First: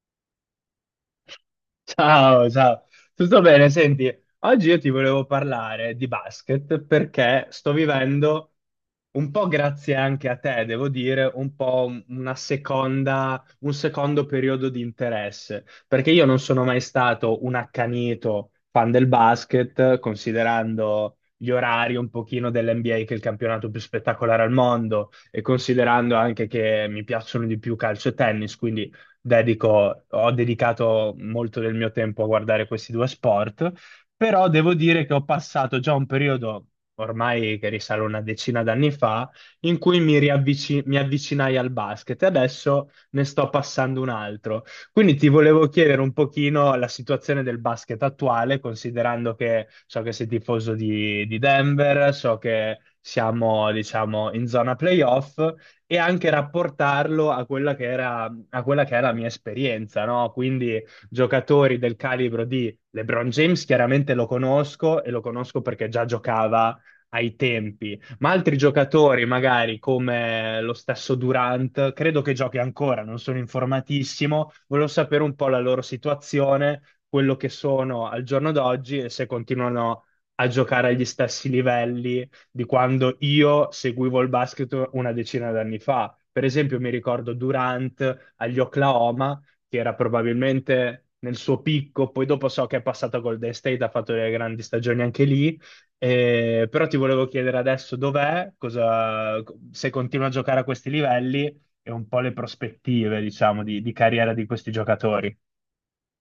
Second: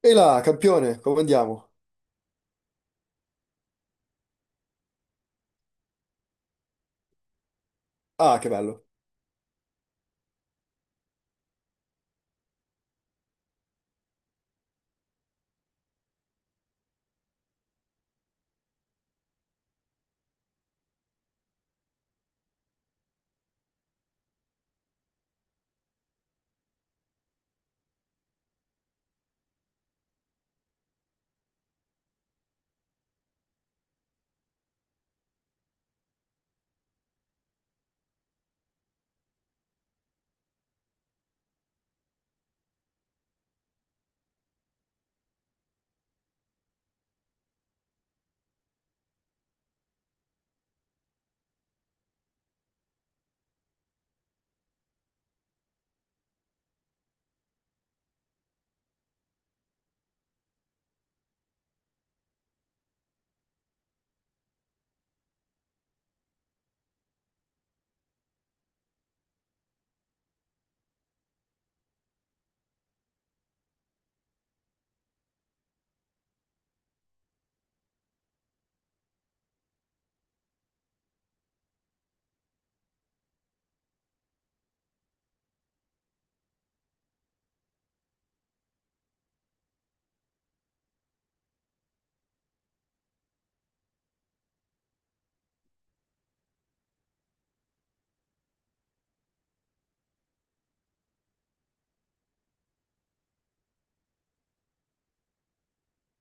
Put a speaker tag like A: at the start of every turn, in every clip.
A: E là, campione, come andiamo?
B: Ciao, ciao, tutto bene? Senti, oggi io ti volevo parlare di basket perché sto
A: Ah, che
B: vivendo,
A: bello.
B: un po' grazie anche a te, devo dire, un po' una seconda, un secondo periodo di interesse, perché io non sono mai stato un accanito fan del basket, considerando gli orari un pochino dell'NBA, che è il campionato più spettacolare al mondo, e considerando anche che mi piacciono di più calcio e tennis, quindi ho dedicato molto del mio tempo a guardare questi due sport, però devo dire che ho passato già un periodo, ormai che risale una decina d'anni fa, in cui mi avvicinai al basket e adesso ne sto passando un altro. Quindi ti volevo chiedere un pochino la situazione del basket attuale, considerando che so che sei tifoso di Denver, so che siamo, diciamo, in zona playoff e anche rapportarlo a quella che era a quella che è la mia esperienza, no? Quindi giocatori del calibro di LeBron James, chiaramente lo conosco e lo conosco perché già giocava ai tempi, ma altri giocatori, magari come lo stesso Durant, credo che giochi ancora, non sono informatissimo, volevo sapere un po' la loro situazione, quello che sono al giorno d'oggi e se continuano a giocare agli stessi livelli di quando io seguivo il basket una decina d'anni fa. Per esempio, mi ricordo Durant agli Oklahoma, che era probabilmente nel suo picco, poi dopo so che è passato a Golden State, ha fatto delle grandi stagioni anche lì. Però ti volevo chiedere adesso dov'è, se continua a giocare a questi livelli e un po' le prospettive, diciamo, di carriera di questi giocatori.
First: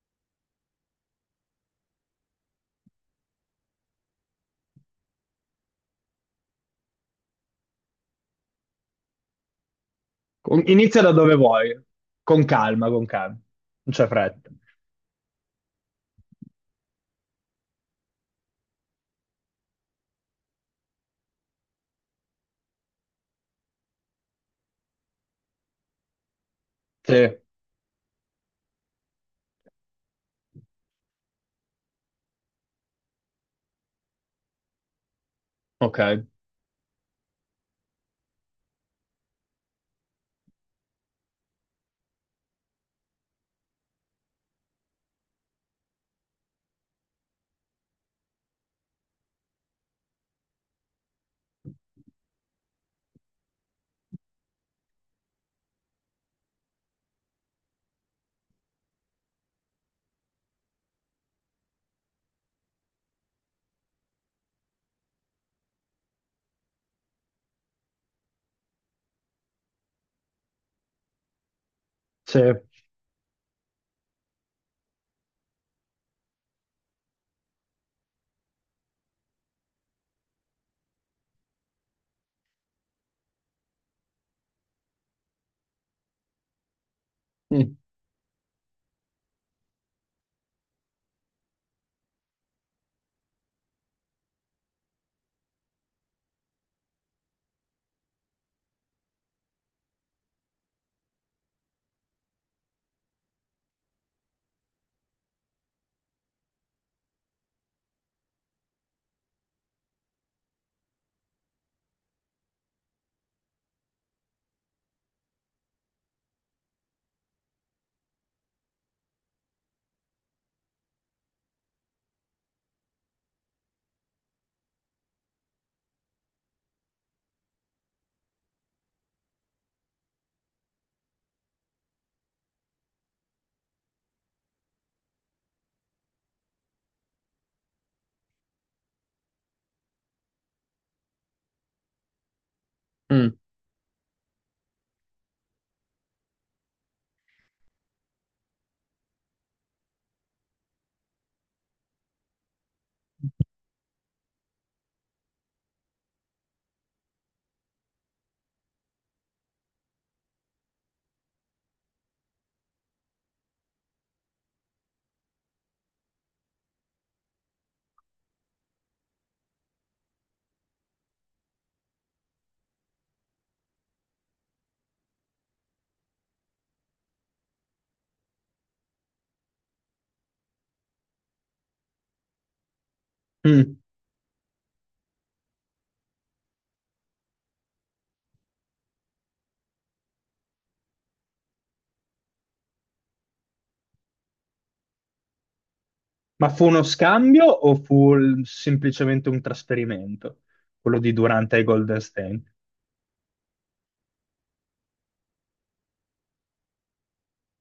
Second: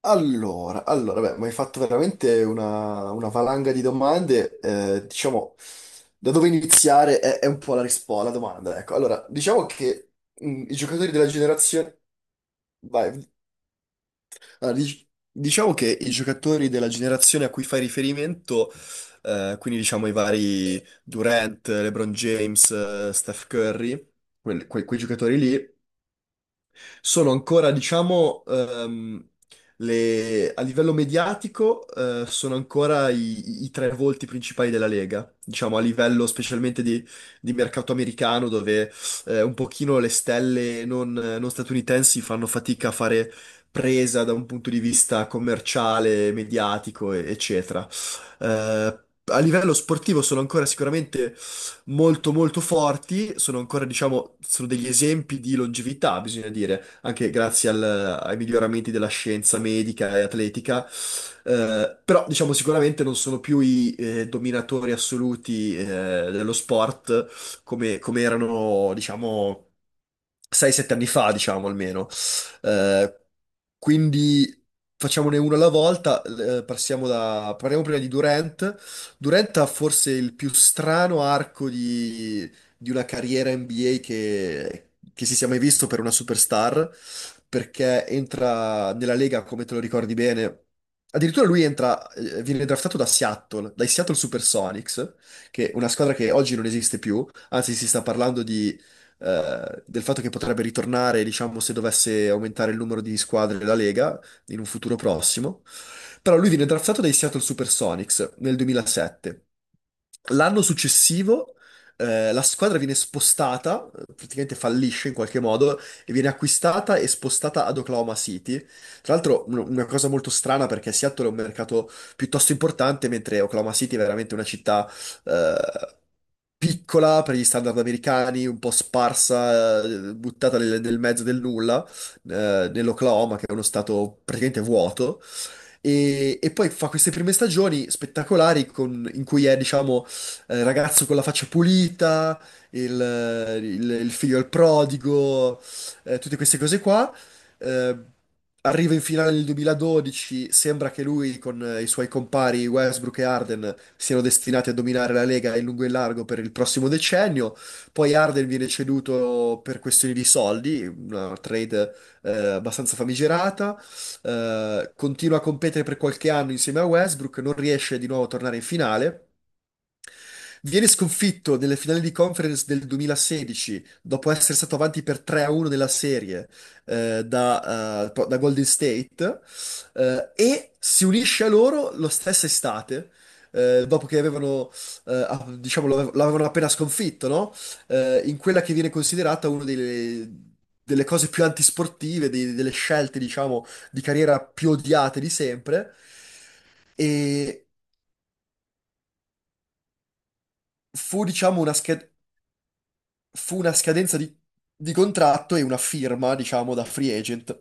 A: Allora, beh, mi hai fatto veramente una valanga di domande. Diciamo, da dove iniziare è un po' la risposta, la domanda, ecco. Allora, diciamo che i
B: Inizia da
A: giocatori della
B: dove vuoi,
A: generazione.
B: con
A: Vai.
B: calma, non c'è fretta.
A: Allora, diciamo che i giocatori della generazione a cui fai riferimento, quindi diciamo i vari Durant, LeBron James, Steph Curry, quei giocatori lì,
B: Sì,
A: sono ancora, diciamo, a livello mediatico, sono ancora i tre volti principali della Lega, diciamo, a
B: ok,
A: livello specialmente di mercato americano, dove un pochino le stelle non statunitensi fanno fatica a fare presa da un punto di vista commerciale, mediatico, eccetera. Eh, a livello sportivo sono ancora sicuramente molto molto forti, sono ancora, diciamo, sono degli esempi di longevità, bisogna dire anche grazie ai miglioramenti della scienza medica e atletica. Però, diciamo, sicuramente non sono più i dominatori assoluti dello sport come erano, diciamo, 6-7 anni fa, diciamo almeno.
B: sì.
A: Eh, quindi facciamone uno alla volta. Parliamo prima di Durant. Durant ha forse il più strano arco di una carriera NBA che si sia mai visto per una superstar,
B: Mm.
A: perché entra nella Lega, come te lo ricordi bene. Addirittura lui entra, viene draftato da Seattle, dai Seattle Supersonics, che è una squadra che oggi non esiste più, anzi si sta parlando del fatto che potrebbe ritornare, diciamo, se dovesse aumentare il numero di squadre della Lega in un futuro prossimo. Però lui viene draftato dai Seattle Supersonics nel 2007. L'anno successivo la squadra viene spostata, praticamente fallisce in qualche modo, e viene acquistata e spostata ad Oklahoma City. Tra l'altro, una cosa molto strana perché Seattle è un mercato piuttosto importante, mentre Oklahoma City è veramente una città eh, piccola per gli standard americani, un po' sparsa, buttata nel mezzo del nulla, nell'Oklahoma, che è uno stato praticamente vuoto. E poi fa queste prime stagioni spettacolari in cui è, diciamo, ragazzo con la faccia pulita, il,
B: Mm,
A: il figlio del prodigo, tutte queste cose qua. Eh, arriva in finale nel 2012, sembra che lui con i suoi compari Westbrook e Harden siano destinati a dominare la Lega in lungo e in largo per il prossimo decennio. Poi Harden viene ceduto per questioni di soldi, una trade abbastanza famigerata. Continua a competere per qualche anno insieme a Westbrook, non riesce di nuovo a tornare in finale. Viene sconfitto nelle finali di conference del 2016, dopo essere stato avanti per 3-1 nella serie da Golden State, e si unisce a loro lo stesso estate,
B: mm.
A: dopo che avevano, diciamo, l'avevano appena sconfitto, no? In quella che viene considerata una delle cose più antisportive, delle scelte, diciamo, di carriera più odiate di sempre.
B: Ma fu uno scambio
A: E
B: o fu semplicemente un trasferimento? Quello di
A: fu,
B: Durant
A: diciamo,
B: ai
A: una
B: Golden
A: scheda.
B: State?
A: Fu una scadenza di contratto e una firma, diciamo, da free agent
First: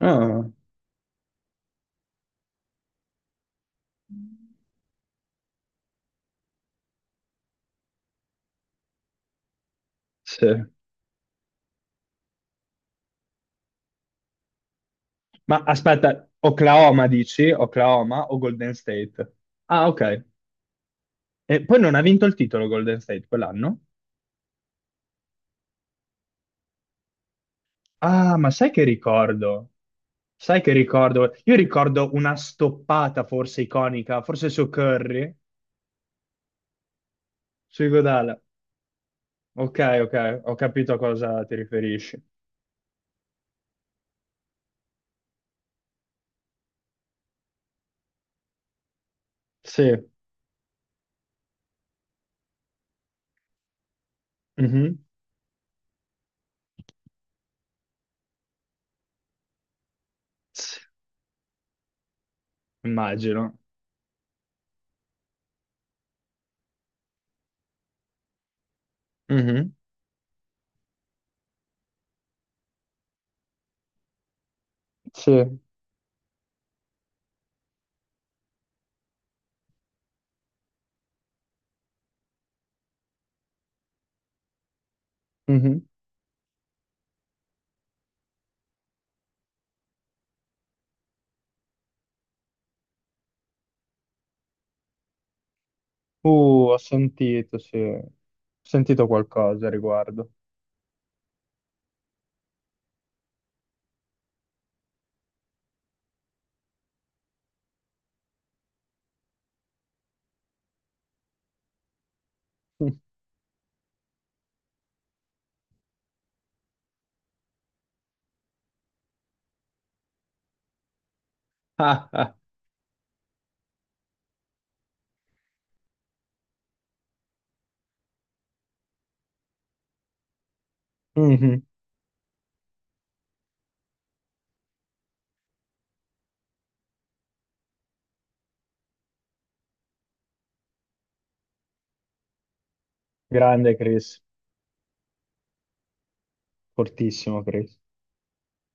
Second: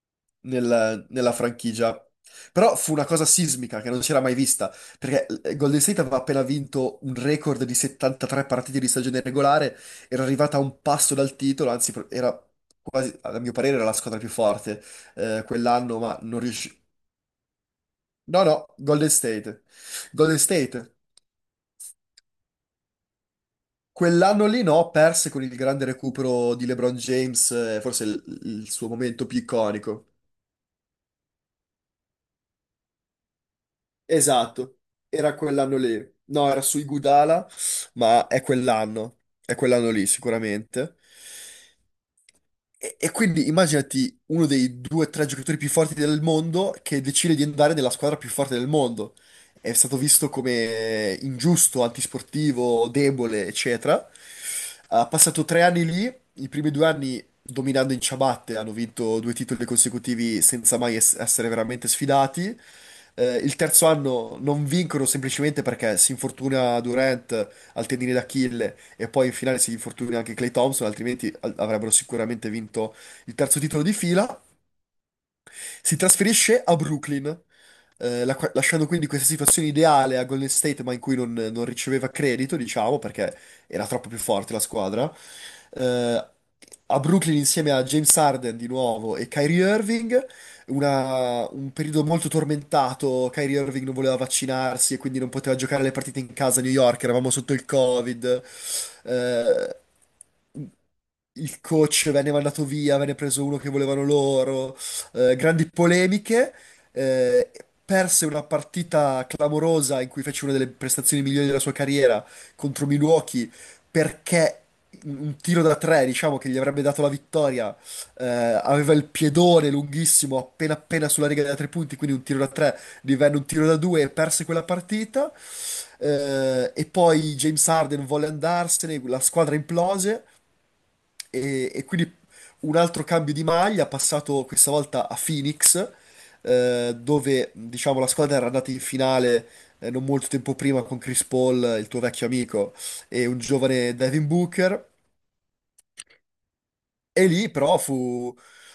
B: Ah,
A: nella franchigia. Però fu una cosa sismica che non si era mai vista, perché Golden State aveva appena vinto un record di 73 partite di stagione regolare, era
B: sì.
A: arrivata a un passo dal titolo, anzi era quasi, a mio parere, era la squadra più forte
B: Ma
A: quell'anno, ma
B: aspetta,
A: non riuscì.
B: Oklahoma dici? Oklahoma o
A: No, no,
B: Golden
A: Golden
B: State?
A: State.
B: Ah, ok.
A: Golden State.
B: E poi non ha vinto il titolo Golden State quell'anno?
A: Quell'anno lì no, perse con il grande recupero di LeBron James, forse
B: Ah,
A: il,
B: ma sai
A: il
B: che
A: suo momento più
B: ricordo?
A: iconico.
B: Sai che ricordo? Io ricordo una stoppata forse iconica, forse su
A: Esatto, era
B: Curry,
A: quell'anno lì. No, era sui Gudala,
B: su
A: ma
B: Iguodala.
A: è
B: Ok,
A: quell'anno lì
B: ok, ho capito
A: sicuramente.
B: a cosa ti riferisci.
A: E quindi immaginati uno dei due o tre giocatori più forti del mondo che decide di andare nella squadra più forte del mondo. È stato
B: Sì.
A: visto come ingiusto, antisportivo, debole, eccetera.
B: Mhm.
A: Ha passato 3 anni lì, i primi 2 anni dominando in ciabatte, hanno vinto due titoli consecutivi senza mai essere veramente sfidati. Eh,
B: Immagino.
A: il terzo anno non vincono semplicemente perché si infortuna Durant al tendine d'Achille e poi in finale
B: Mhm.
A: si infortuna anche Clay Thompson, altrimenti avrebbero sicuramente vinto il terzo titolo di fila.
B: Sì,
A: Si trasferisce a Brooklyn, lasciando quindi questa situazione ideale a Golden State, ma in cui non riceveva credito, diciamo, perché era troppo più forte la squadra.
B: mhm.
A: Eh, a Brooklyn insieme a James Harden di nuovo e Kyrie Irving, un periodo molto tormentato. Kyrie Irving non voleva vaccinarsi e quindi non poteva giocare le partite in casa a New
B: Ho
A: York, eravamo sotto
B: sentito,
A: il
B: sì. Ho
A: Covid.
B: sentito qualcosa a
A: Eh,
B: riguardo.
A: il coach venne mandato via, venne preso uno che volevano loro, grandi polemiche, eh, Perse una partita clamorosa in cui fece una delle prestazioni migliori della sua carriera contro Milwaukee perché un tiro da tre, diciamo, che gli avrebbe dato la vittoria, aveva il piedone lunghissimo appena appena sulla riga da tre punti,
B: Ah,
A: quindi un
B: ah.
A: tiro da tre divenne un tiro da due e perse quella partita. E poi James Harden volle andarsene, la squadra implose.
B: Mhm.
A: E quindi un altro cambio di maglia, passato questa volta a Phoenix, dove diciamo la squadra era andata in finale non molto tempo prima con Chris Paul, il tuo vecchio amico, e un
B: Grande
A: giovane
B: Chris,
A: Devin Booker. E
B: fortissimo
A: lì
B: Chris.
A: però fu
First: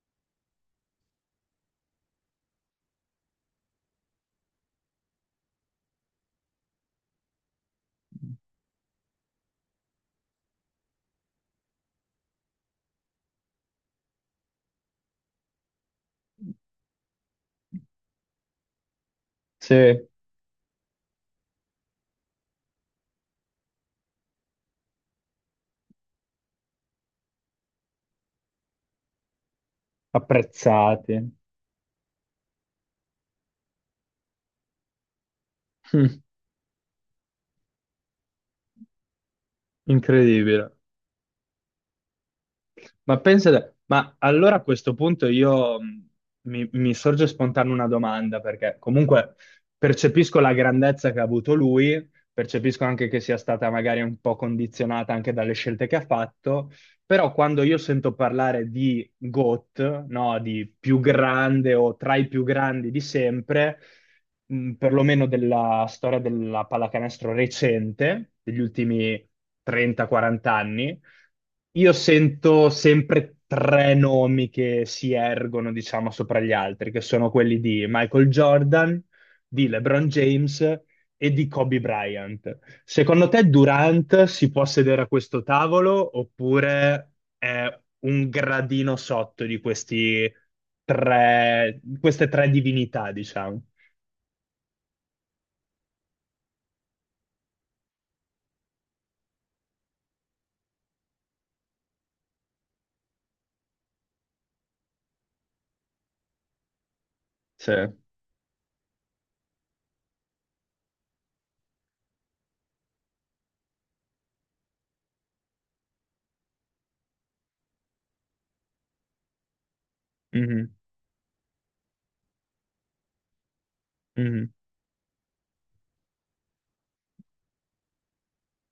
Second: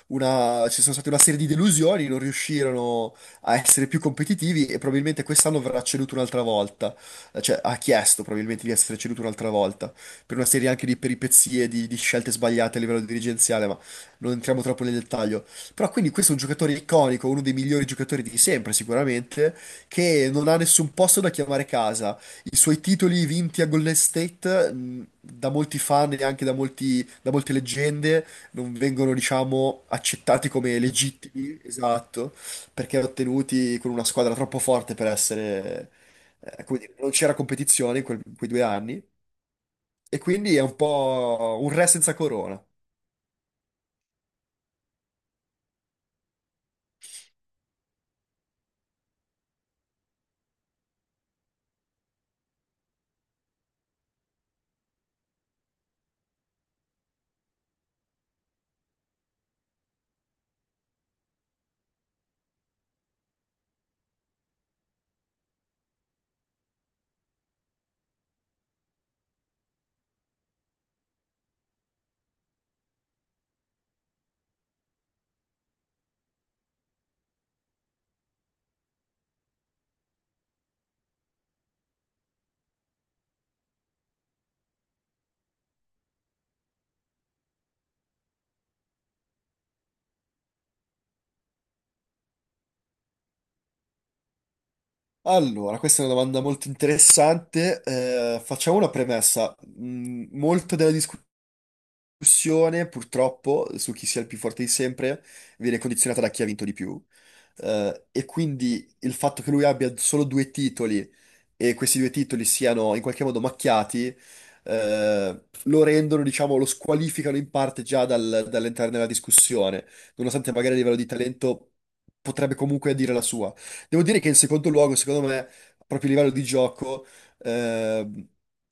A: una, ci sono state una serie di delusioni, non riuscirono a essere più competitivi e probabilmente quest'anno verrà ceduto un'altra volta. Cioè ha chiesto probabilmente di essere ceduto un'altra volta, per una serie anche di peripezie, di, scelte sbagliate a livello dirigenziale, ma non entriamo troppo nel dettaglio. Però quindi questo è un giocatore iconico, uno dei migliori giocatori di sempre sicuramente,
B: Sì,
A: che non ha nessun posto da chiamare casa. I suoi titoli vinti a Golden State, da molti fan e anche da da molte leggende, non vengono, diciamo, accettati come
B: apprezzati.
A: legittimi, esatto, perché ottenuti con una squadra troppo forte per essere, come dire, non c'era competizione in in quei 2 anni, e quindi è
B: Incredibile.
A: un po' un re senza corona.
B: Ma pensate, ma allora a questo punto io mi sorge spontanea una domanda, perché comunque percepisco la grandezza che ha avuto lui, percepisco anche che sia stata magari un po' condizionata anche dalle scelte che ha fatto, però quando io sento parlare di GOAT, no, di più grande o tra i più grandi di sempre, perlomeno della storia della pallacanestro recente, degli ultimi 30-40 anni, io sento sempre tre nomi che si ergono, diciamo, sopra gli altri, che sono quelli di Michael Jordan, di LeBron James e di Kobe Bryant. Secondo te Durant si può sedere a questo tavolo oppure è un gradino sotto di questi tre, queste tre divinità, diciamo?
A: Allora, questa è una domanda molto interessante. Facciamo una premessa. Molto della discussione, purtroppo, su chi sia il più forte di sempre, viene condizionata da chi ha vinto di più.
B: Sì.
A: E quindi il fatto che lui abbia solo due titoli e questi due titoli siano in qualche modo macchiati, lo rendono, diciamo, lo squalificano in parte già dall'entrare nella discussione, nonostante
B: Mhm,
A: magari a livello di talento potrebbe comunque dire la sua. Devo dire che in
B: mhm.
A: secondo luogo, secondo me, proprio a livello di gioco, ehm,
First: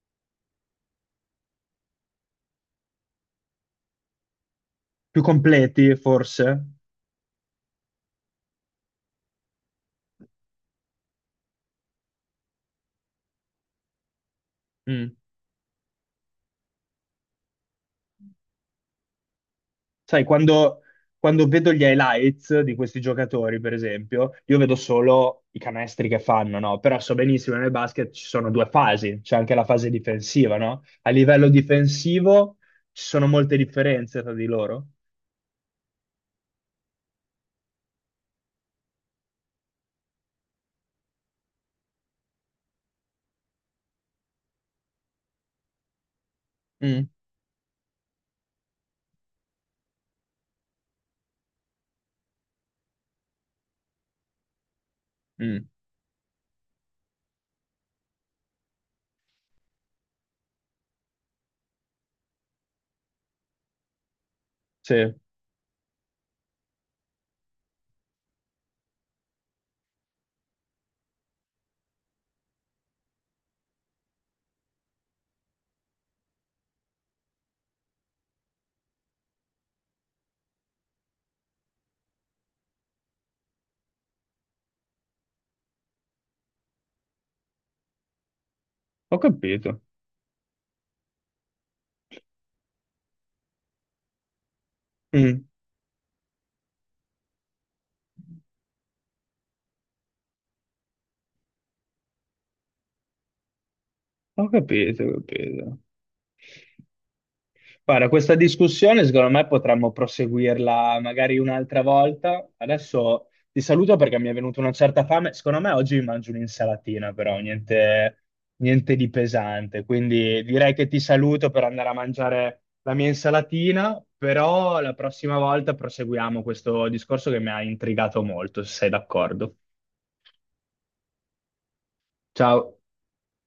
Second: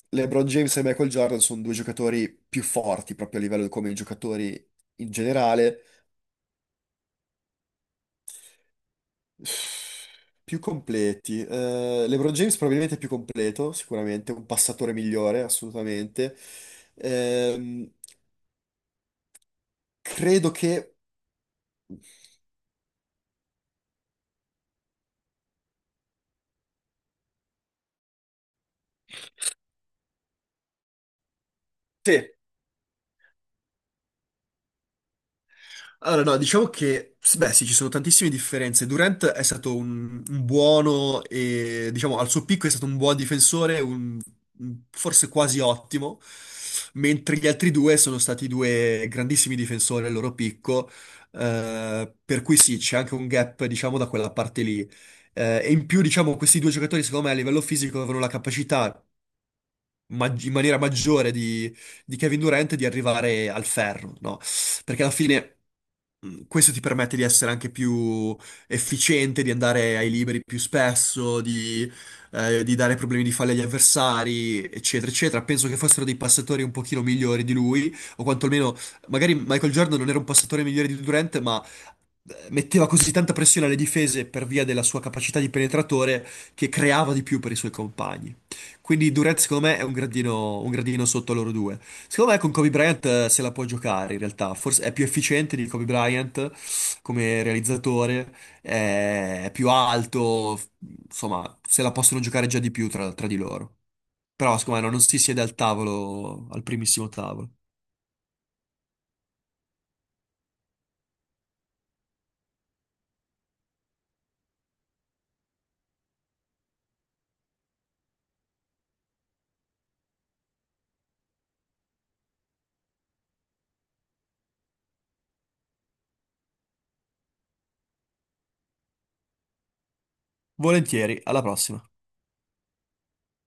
A: LeBron James e Michael Jordan sono due giocatori più forti proprio a livello come giocatori in
B: Più
A: generale.
B: completi, forse?
A: Più completi. LeBron James probabilmente è più completo, sicuramente, un passatore
B: Mm.
A: migliore, assolutamente. Ehm,
B: Sai,
A: Credo che.
B: quando vedo gli highlights di questi giocatori, per esempio, io vedo solo i canestri che fanno, no? Però so benissimo che nel basket ci sono due fasi, c'è anche la fase difensiva, no? A livello
A: Sì.
B: difensivo ci sono molte differenze tra di loro.
A: Allora, no, diciamo che, beh, sì, ci sono tantissime differenze. Durant è stato un buono e, diciamo, al suo picco è stato un buon difensore, forse quasi ottimo,
B: Mm,
A: mentre gli altri due sono stati due grandissimi difensori al loro picco, per cui sì, c'è anche un gap, diciamo, da quella parte lì. Eh,
B: mm,
A: e in più, diciamo, questi due giocatori, secondo me, a livello fisico avevano la capacità in maniera maggiore di, Kevin Durant di arrivare al ferro, no?
B: sì.
A: Perché alla fine questo ti permette di essere anche più efficiente, di andare ai liberi più spesso, di dare problemi di falli agli avversari, eccetera, eccetera. Penso che fossero dei passatori un pochino migliori di lui, o quantomeno, magari Michael Jordan non era un passatore migliore di Durant, ma metteva così tanta pressione alle difese per via della sua capacità di penetratore che creava di più per i suoi compagni. Quindi
B: Ho
A: Durant secondo me
B: capito.
A: è un gradino sotto loro due. Secondo me con Kobe Bryant se la può giocare in realtà, forse è più
B: Mm.
A: efficiente di Kobe Bryant come realizzatore, è più alto, insomma se la possono giocare già di più tra, di loro.
B: Ho
A: Però secondo me no, non
B: capito,
A: si
B: ho
A: siede al
B: capito.
A: tavolo, al primissimo tavolo.
B: Guarda, questa discussione secondo me potremmo proseguirla magari un'altra volta. Adesso ti saluto perché mi è venuta una certa fame. Secondo me oggi mi mangio un'insalatina, però niente, niente di pesante. Quindi direi che ti saluto per andare a mangiare la mia insalatina, però la prossima volta proseguiamo questo discorso che mi ha intrigato molto, se sei d'accordo.
A: Volentieri, alla prossima.
B: Ciao.